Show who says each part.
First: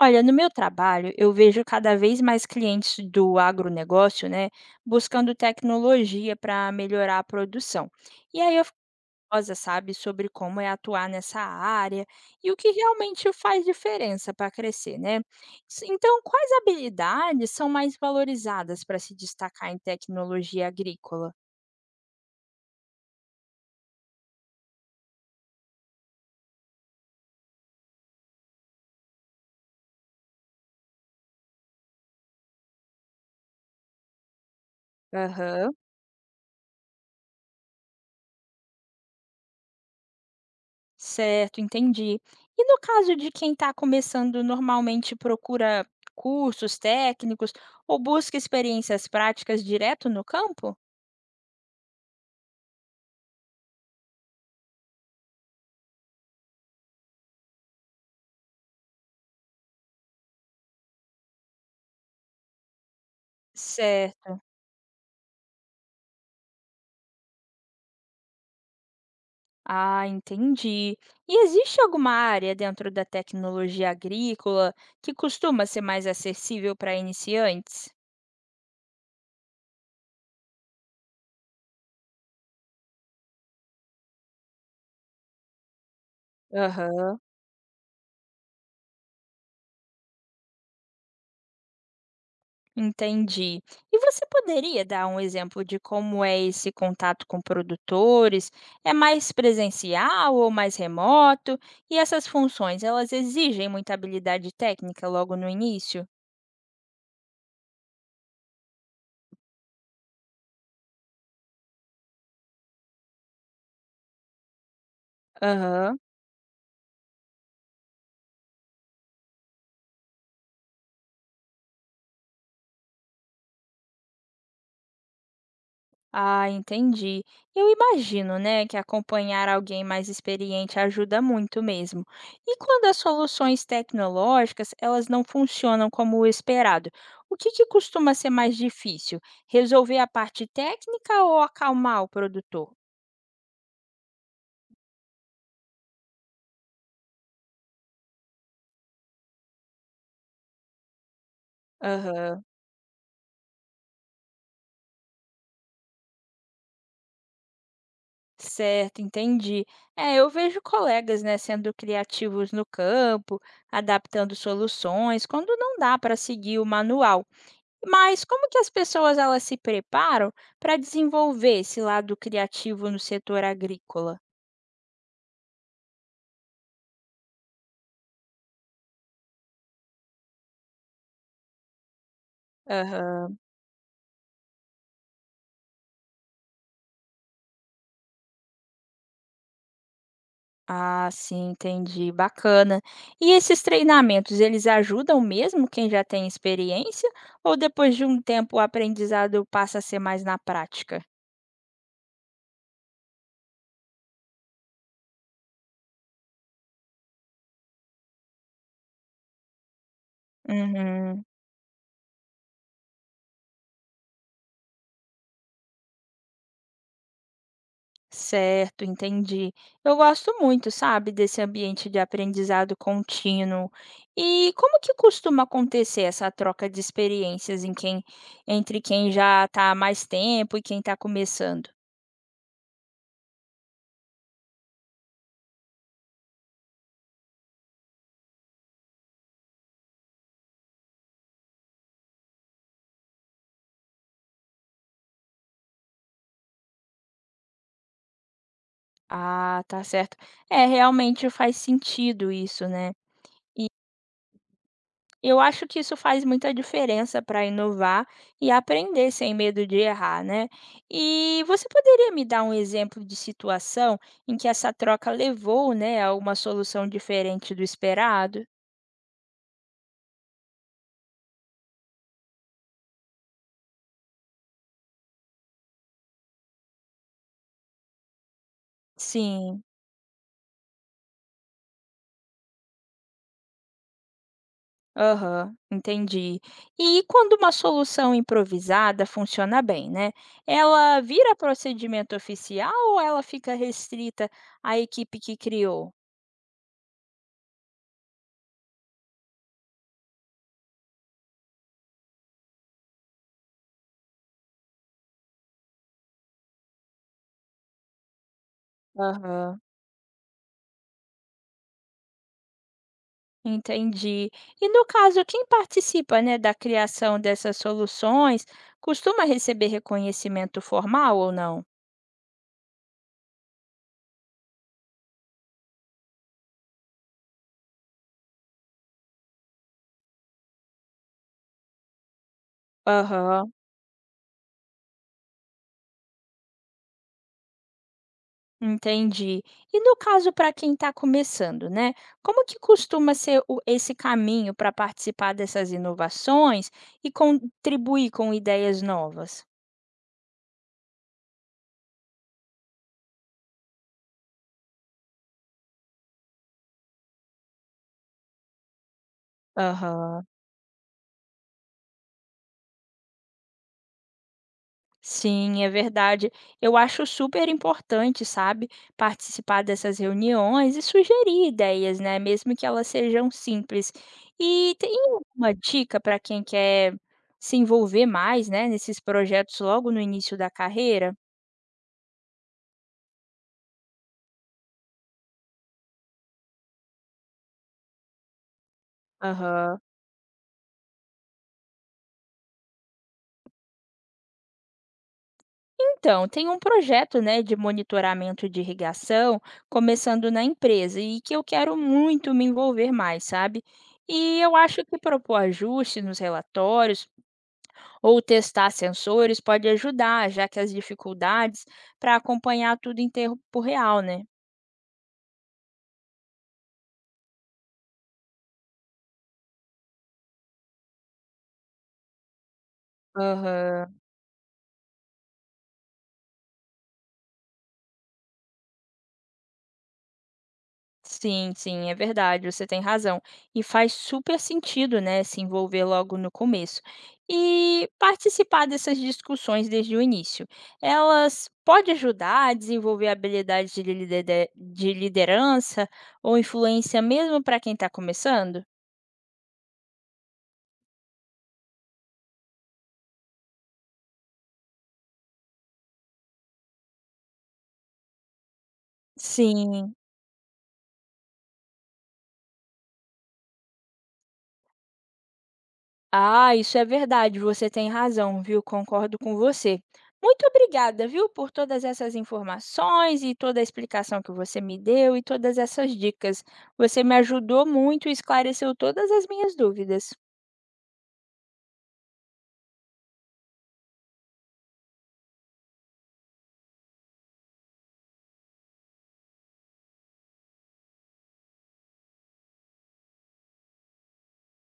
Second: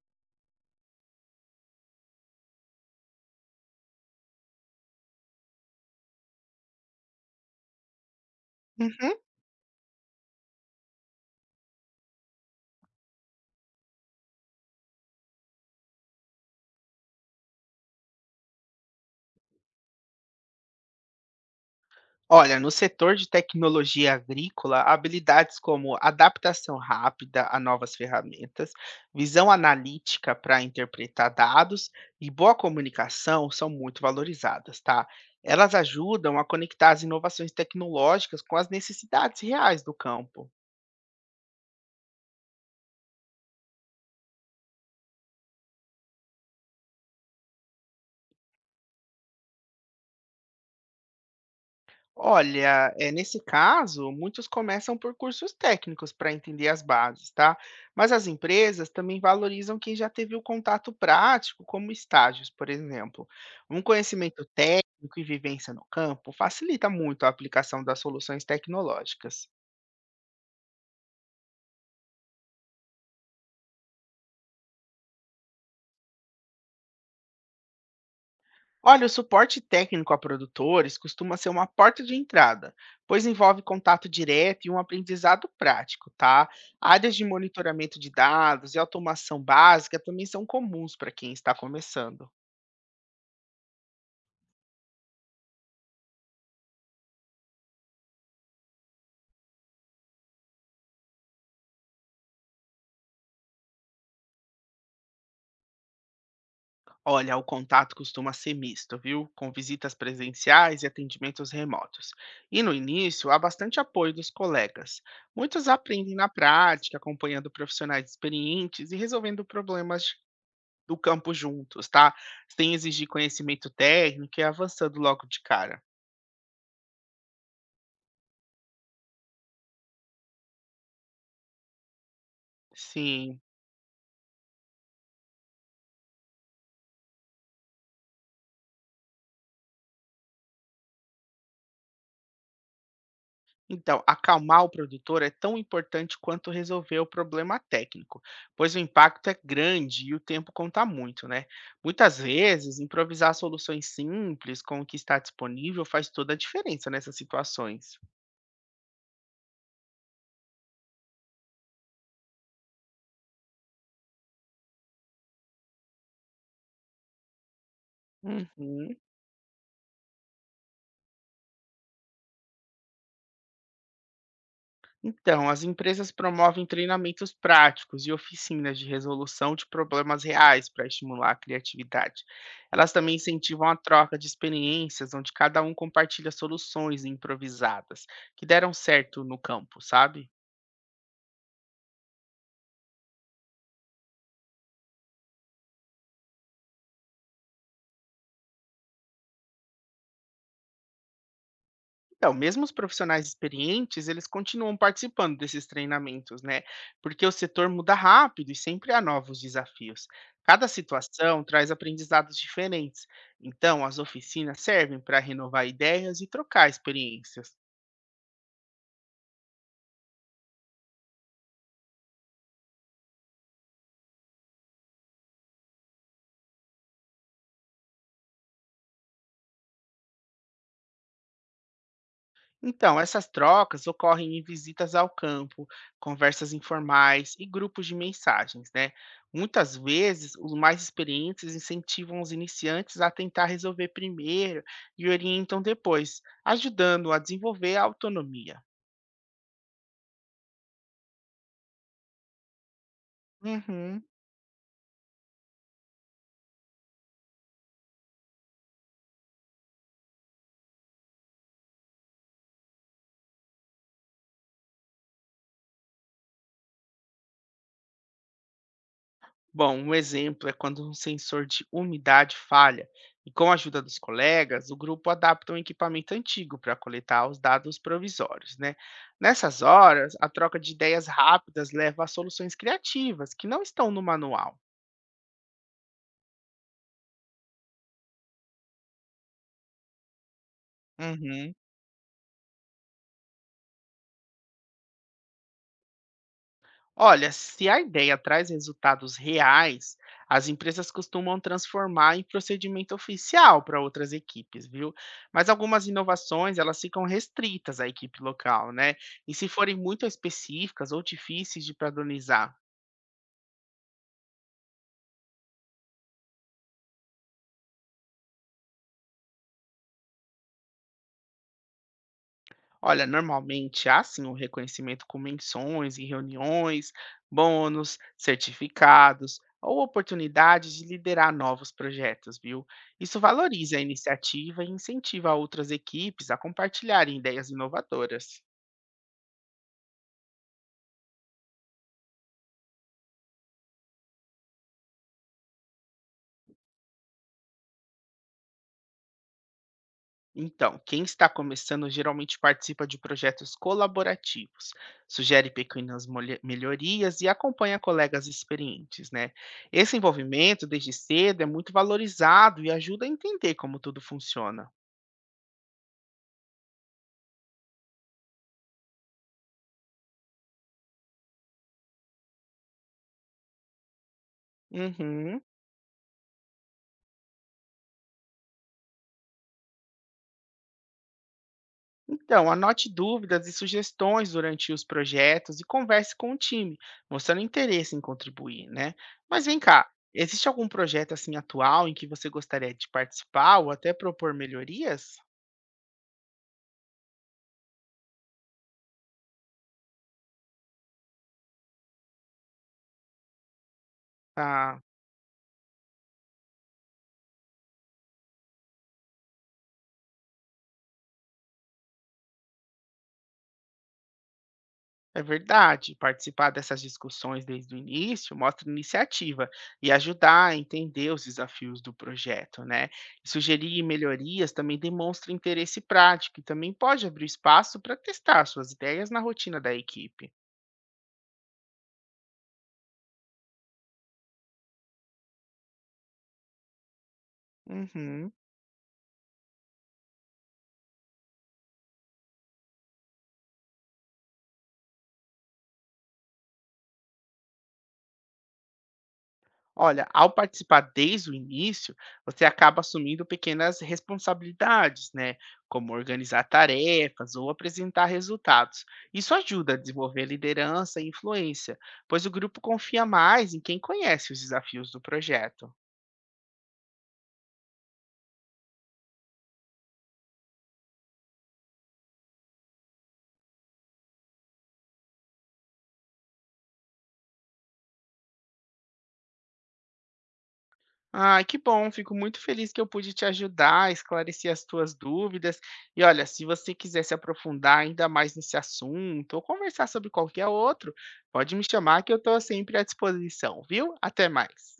Speaker 1: Olha, no meu trabalho, eu vejo cada vez mais clientes do agronegócio, né, buscando tecnologia para melhorar a produção. E aí eu fico
Speaker 2: Uhum.
Speaker 1: curiosa, sabe, sobre como é atuar nessa área e o que realmente faz diferença para crescer, né? Então, quais habilidades são mais valorizadas para se destacar em tecnologia agrícola?
Speaker 2: Olha, no setor de tecnologia agrícola, habilidades como adaptação rápida a novas ferramentas, visão analítica para interpretar dados e boa comunicação são muito valorizadas, tá? Elas
Speaker 1: Aham.
Speaker 2: ajudam a conectar as inovações tecnológicas com as necessidades reais do campo.
Speaker 1: Certo, entendi. E no caso de quem está começando, normalmente procura cursos técnicos ou busca experiências práticas direto no campo?
Speaker 2: Olha, é nesse caso, muitos começam por cursos técnicos para entender as bases, tá? Mas as empresas também valorizam quem já teve o contato prático, como estágios, por exemplo. Um
Speaker 1: Certo.
Speaker 2: conhecimento técnico e vivência no campo facilita muito a aplicação das soluções tecnológicas.
Speaker 1: Ah, entendi. E existe alguma área dentro da tecnologia agrícola que costuma ser mais acessível para iniciantes?
Speaker 2: Olha, o suporte técnico a produtores costuma ser uma porta de entrada, pois envolve contato direto e um aprendizado prático, tá? Áreas
Speaker 1: Aham.
Speaker 2: de monitoramento de dados e automação básica também são comuns para quem está começando.
Speaker 1: Entendi. E você poderia dar um exemplo de como é esse contato com produtores? É mais presencial ou mais remoto? E essas funções, elas exigem muita habilidade técnica logo no início?
Speaker 2: Olha, o contato costuma ser misto, viu? Com visitas presenciais e atendimentos remotos. E no início, há bastante apoio dos colegas. Muitos
Speaker 1: Aham.
Speaker 2: aprendem na prática, acompanhando profissionais experientes e resolvendo problemas do campo juntos, tá? Sem exigir conhecimento técnico e avançando logo de cara.
Speaker 1: Ah, entendi. Eu imagino, né, que acompanhar alguém mais experiente ajuda muito mesmo. E quando as
Speaker 2: Sim.
Speaker 1: soluções tecnológicas, elas não funcionam como o esperado, o que que costuma ser mais difícil? Resolver a parte técnica ou acalmar o produtor?
Speaker 2: Então, acalmar o produtor é tão importante quanto resolver o problema técnico, pois o impacto é grande e o tempo conta muito, né? Muitas
Speaker 1: Aham,
Speaker 2: vezes, improvisar soluções simples com o que está disponível faz toda a diferença nessas situações.
Speaker 1: certo, entendi. É, eu vejo colegas, né, sendo criativos no campo, adaptando soluções, quando não dá para seguir o manual. Mas como que as
Speaker 2: Uhum.
Speaker 1: pessoas elas se preparam para desenvolver esse lado criativo no setor agrícola?
Speaker 2: Então, as empresas promovem treinamentos práticos e oficinas de resolução de problemas reais para estimular a criatividade. Elas também
Speaker 1: Aham.
Speaker 2: incentivam a troca de experiências, onde cada um compartilha soluções improvisadas que deram certo no campo, sabe?
Speaker 1: Ah, sim, entendi, bacana. E esses treinamentos, eles ajudam mesmo quem já tem experiência ou depois de um tempo o aprendizado passa a ser mais na prática?
Speaker 2: Então, mesmo os profissionais experientes, eles continuam participando desses treinamentos, né? Porque o setor muda rápido e sempre há novos desafios. Cada
Speaker 1: Uhum.
Speaker 2: situação traz aprendizados diferentes. Então, as oficinas servem para renovar ideias e trocar experiências.
Speaker 1: Certo, entendi. Eu gosto muito, sabe, desse ambiente de aprendizado contínuo. E como que costuma acontecer essa troca de experiências em quem, entre quem já está há mais tempo e quem está começando?
Speaker 2: Então, essas trocas ocorrem em visitas ao campo, conversas informais e grupos de mensagens, né? Muitas vezes, os mais experientes incentivam os iniciantes a tentar resolver primeiro e orientam depois, ajudando a desenvolver a autonomia.
Speaker 1: Ah, tá certo. É, realmente faz sentido isso, né?
Speaker 2: Uhum.
Speaker 1: Eu acho que isso faz muita diferença para inovar e aprender sem medo de errar, né? E você poderia me dar um exemplo de situação em que essa troca levou, né, a uma solução diferente do esperado?
Speaker 2: Bom, um exemplo é quando um sensor de umidade falha, e com a ajuda dos colegas, o grupo adapta um equipamento antigo para coletar os dados provisórios, né? Nessas
Speaker 1: Sim.
Speaker 2: horas, a troca de ideias rápidas leva a soluções criativas que não estão no manual.
Speaker 1: Aham, entendi. E quando uma solução improvisada funciona bem, né? Ela vira
Speaker 2: Uhum.
Speaker 1: procedimento oficial ou ela fica restrita à equipe que criou?
Speaker 2: Olha, se a ideia traz resultados reais, as empresas costumam transformar em procedimento oficial para outras equipes, viu? Mas algumas inovações, elas ficam restritas à equipe local, né? E se
Speaker 1: Aham.
Speaker 2: forem muito específicas ou difíceis de padronizar.
Speaker 1: Entendi. E no caso, quem participa, né, da criação dessas soluções costuma receber reconhecimento formal ou não?
Speaker 2: Olha, normalmente há sim o reconhecimento com menções em reuniões, bônus, certificados ou oportunidades de liderar novos projetos, viu? Isso
Speaker 1: Aham,
Speaker 2: valoriza a iniciativa e incentiva outras equipes a compartilharem ideias inovadoras.
Speaker 1: entendi. E no caso, para quem está começando, né? Como que costuma ser esse caminho para participar dessas inovações e contribuir com ideias novas?
Speaker 2: Então, quem está começando geralmente participa de projetos colaborativos, sugere pequenas melhorias e acompanha colegas experientes, né? Esse
Speaker 1: Aham.
Speaker 2: envolvimento desde cedo é muito valorizado e ajuda a entender como tudo funciona.
Speaker 1: Sim, é verdade. Eu acho super importante, sabe, participar dessas reuniões e sugerir ideias, né, mesmo que elas sejam simples. E tem
Speaker 2: Uhum.
Speaker 1: alguma dica para quem quer se envolver mais, né, nesses projetos logo no início da carreira?
Speaker 2: Então, anote dúvidas e sugestões durante os projetos e converse com o time, mostrando interesse em contribuir, né? Mas vem
Speaker 1: Aham.
Speaker 2: cá, existe algum projeto assim atual em que você gostaria de participar ou até propor melhorias?
Speaker 1: Então, tem um projeto, né, de monitoramento de irrigação começando na empresa e que eu quero muito me envolver mais, sabe? E eu
Speaker 2: Ah,
Speaker 1: acho que propor ajustes nos relatórios ou testar sensores pode ajudar, já que as dificuldades para acompanhar tudo em tempo real, né?
Speaker 2: é verdade, participar dessas discussões desde o início mostra iniciativa e ajudar a entender os desafios do projeto, né? Sugerir
Speaker 1: Aham.
Speaker 2: melhorias também demonstra interesse prático e também pode abrir espaço para testar suas ideias na rotina da equipe.
Speaker 1: Sim, sim, é verdade, você tem razão. E faz super sentido, né, se envolver logo no começo. E
Speaker 2: Uhum.
Speaker 1: participar dessas discussões desde o início. Elas podem ajudar a desenvolver habilidades de de liderança ou influência mesmo para quem está começando?
Speaker 2: Olha, ao participar desde o início, você acaba assumindo pequenas responsabilidades, né? Como organizar tarefas ou apresentar resultados. Isso ajuda a
Speaker 1: Sim.
Speaker 2: desenvolver liderança e influência, pois o grupo confia mais em quem conhece os desafios do projeto.
Speaker 1: Ah, isso é verdade, você tem razão, viu? Concordo com você. Muito obrigada, viu, por todas essas informações e toda a explicação que você me deu e todas essas dicas. Você me ajudou muito e esclareceu todas as minhas dúvidas.
Speaker 2: Ai, que bom, fico muito feliz que eu pude te ajudar, a esclarecer as tuas dúvidas. E olha, se você quiser se aprofundar ainda mais nesse assunto ou conversar sobre qualquer outro, pode me chamar que eu estou sempre à disposição, viu? Até mais.